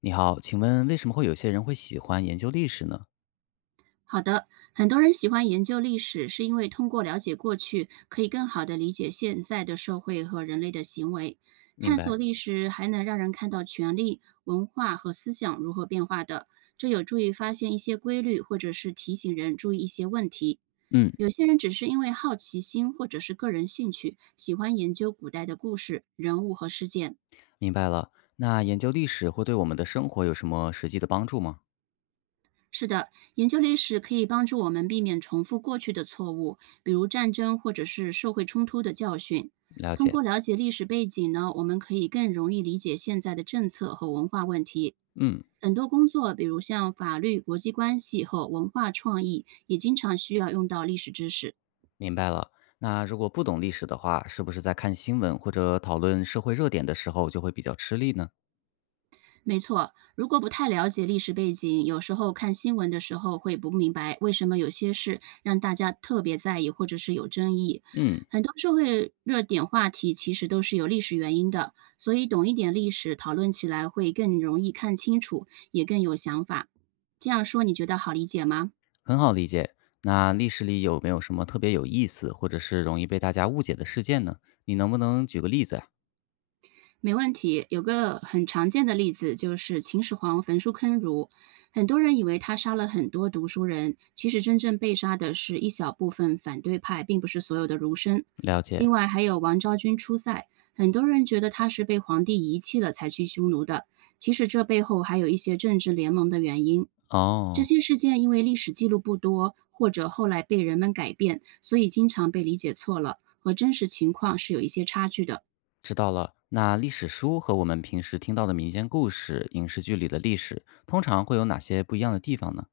你好，请问为什么会有些人会喜欢研究历史呢？好的，很多人喜欢研究历史，是因为通过了解过去，可以更好地理解现在的社会和人类的行为。明探索白，历史还能让人看到权力、文化和思想如何变化的，这有助于发现一些规律，或者是提醒人注意一些问题。嗯，有些人只是因为好奇心或者是个人兴趣，喜欢研究古代的故事、人物和事件。明白了。那研究历史会对我们的生活有什么实际的帮助吗？是的，研究历史可以帮助我们避免重复过去的错误，比如战争或者是社会冲突的教训。了通解，过了解历史背景呢，我们可以更容易理解现在的政策和文化问题。嗯，很多工作，比如像法律、国际关系和文化创意，也经常需要用到历史知识。明白了。那如果不懂历史的话，是不是在看新闻或者讨论社会热点的时候就会比较吃力呢？没错，如果不太了解历史背景，有时候看新闻的时候会不明白为什么有些事让大家特别在意或者是有争议。嗯，很多社会热点话题其实都是有历史原因的，所以懂一点历史，讨论起来会更容易看清楚，也更有想法。这样说你觉得好理解吗？很好理解。那历史里有没有什么特别有意思，或者是容易被大家误解的事件呢？你能不能举个例子呀？没问题，有个很常见的例子就是秦始皇焚书坑儒，很多人以为他杀了很多读书人，其实真正被杀的是一小部分反对派，并不是所有的儒生。了解，另外还有王昭君出塞，很多人觉得他是被皇帝遗弃了才去匈奴的，其实这背后还有一些政治联盟的原因。这哦。些事件因为历史记录不多，或者后来被人们改变，所以经常被理解错了，和真实情况是有一些差距的。知道了。那历史书和我们平时听到的民间故事、影视剧里的历史，通常会有哪些不一样的地方呢？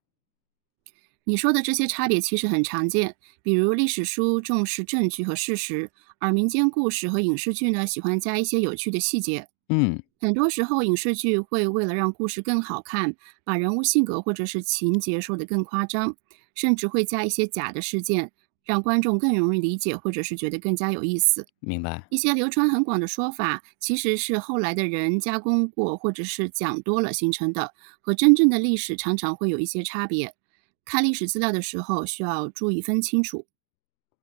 你说的这些差别其实很常见，比如历史书重视证据和事实，而民间故事和影视剧呢，喜欢加一些有趣的细节。嗯，很多时候，影视剧会为了让故事更好看，把人物性格或者是情节说得更夸张，甚至会加一些假的事件，让观众更容易理解或者是觉得更加有意思。明白。一些流传很广的说法，其实是后来的人加工过或者是讲多了形成的，和真正的历史常常会有一些差别。看历史资料的时候，需要注意分清楚。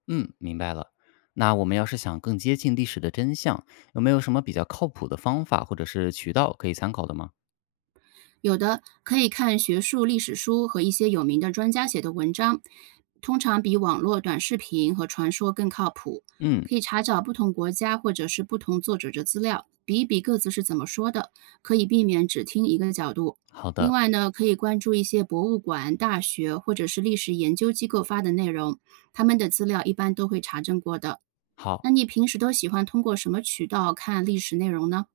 嗯，明白了。那我们要是想更接近历史的真相，有没有什么比较靠谱的方法或者是渠道可以参考的吗？有的可以看学术历史书和一些有名的专家写的文章，通常比网络短视频和传说更靠谱。嗯，可以查找不同国家或者是不同作者的资料，比一比各自是怎么说的，可以避免只听一个角度。好另的，外呢，可以关注一些博物馆、大学或者是历史研究机构发的内容，他们的资料一般都会查证过的。好。那你平时都喜欢通过什么渠道看历史内容呢？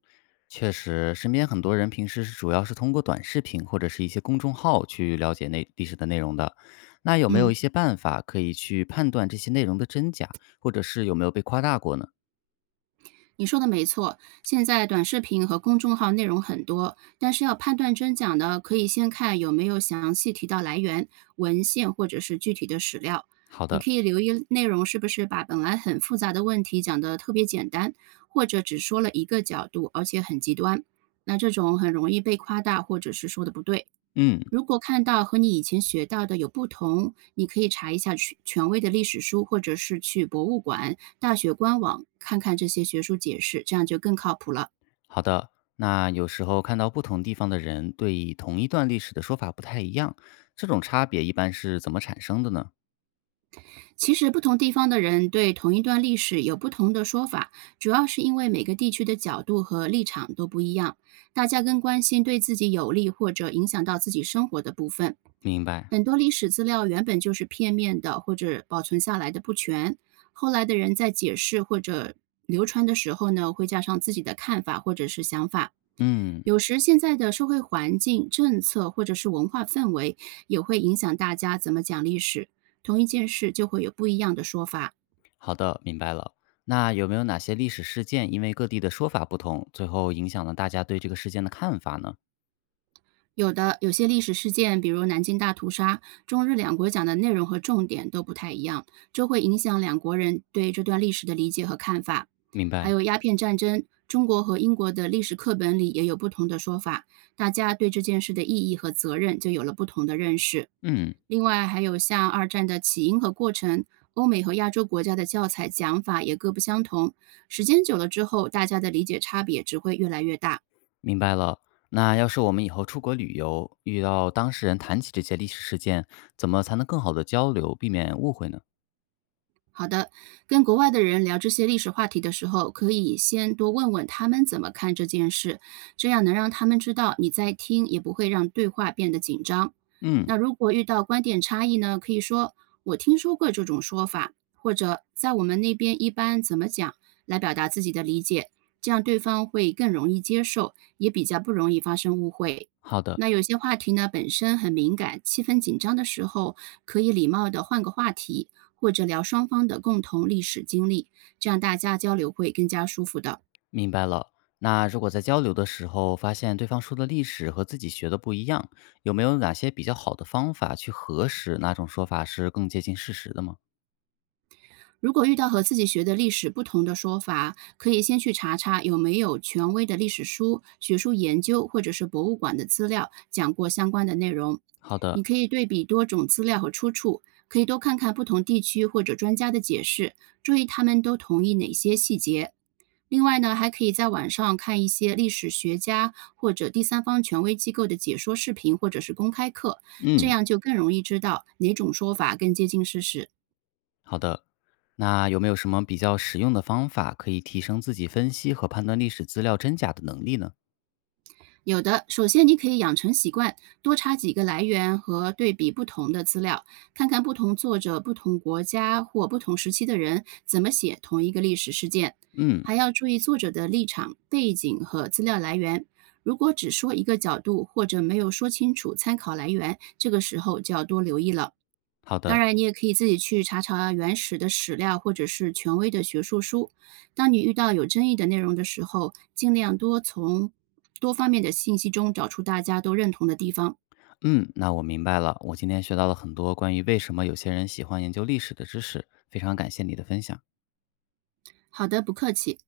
确实，身边很多人平时是主要是通过短视频或者是一些公众号去了解那历史的内容的。那有没有嗯。一些办法可以去判断这些内容的真假，或者是有没有被夸大过呢？你说的没错，现在短视频和公众号内容很多，但是要判断真假呢，可以先看有没有详细提到来源、文献或者是具体的史料。好你的，可以留意内容是不是把本来很复杂的问题讲得特别简单，或者只说了一个角度，而且很极端。那这种很容易被夸大，或者是说的不对。嗯，如果看到和你以前学到的有不同，你可以查一下权威的历史书，或者是去博物馆、大学官网看看这些学术解释，这样就更靠谱了。好的。那有时候看到不同地方的人对同一段历史的说法不太一样，这种差别一般是怎么产生的呢？其实，不同地方的人对同一段历史有不同的说法，主要是因为每个地区的角度和立场都不一样，大家更关心对自己有利或者影响到自己生活的部分。明白。很多历史资料原本就是片面的，或者保存下来的不全，后来的人在解释或者流传的时候呢，会加上自己的看法或者是想法。嗯，有时现在的社会环境、政策或者是文化氛围，也会影响大家怎么讲历史，同一件事就会有不一样的说法。好的，明白了。那有没有哪些历史事件因为各地的说法不同，最后影响了大家对这个事件的看法呢？有的有些历史事件，比如南京大屠杀，中日两国讲的内容和重点都不太一样，这会影响两国人对这段历史的理解和看法。明还白。有鸦片战争，中国和英国的历史课本里也有不同的说法，大家对这件事的意义和责任就有了不同的认识。嗯，另外，还有像二战的起因和过程，欧美和亚洲国家的教材讲法也各不相同，时间久了之后，大家的理解差别只会越来越大。明白了。那要是我们以后出国旅游，遇到当事人谈起这些历史事件，怎么才能更好的交流，避免误会呢？好的，跟国外的人聊这些历史话题的时候，可以先多问问他们怎么看这件事，这样能让他们知道你在听，也不会让对话变得紧张。嗯，那如果遇到观点差异呢，可以说“我听说过这种说法”，或者“在我们那边一般怎么讲”，来表达自己的理解，这样对方会更容易接受，也比较不容易发生误会。好的。那有些话题呢本身很敏感，气氛紧张的时候，可以礼貌的换个话题，或者聊双方的共同历史经历，这样大家交流会更加舒服的。明白了。那如果在交流的时候发现对方说的历史和自己学的不一样，有没有哪些比较好的方法去核实哪种说法是更接近事实的吗？如果遇到和自己学的历史不同的说法，可以先去查查有没有权威的历史书、学术研究或者是博物馆的资料讲过相关的内容。好你的，可以对比多种资料和出处，可以多看看不同地区或者专家的解释，注意他们都同意哪些细节。另外呢，还可以在网上看一些历史学家或者第三方权威机构的解说视频或者是公开课，这嗯，样就更容易知道哪种说法更接近事实。好的。那有没有什么比较实用的方法可以提升自己分析和判断历史资料真假的能力呢？有的，首先你可以养成习惯，多查几个来源和对比不同的资料，看看不同作者、不同国家或不同时期的人怎么写同一个历史事件。嗯，还要注意作者的立场、背景和资料来源。如果只说一个角度，或者没有说清楚参考来源，这个时候就要多留意了。好当的。然，你也可以自己去查查原始的史料或者是权威的学术书。当你遇到有争议的内容的时候，尽量多从多方面的信息中找出大家都认同的地方。嗯，那我明白了。我今天学到了很多关于为什么有些人喜欢研究历史的知识，非常感谢你的分享。好的，不客气。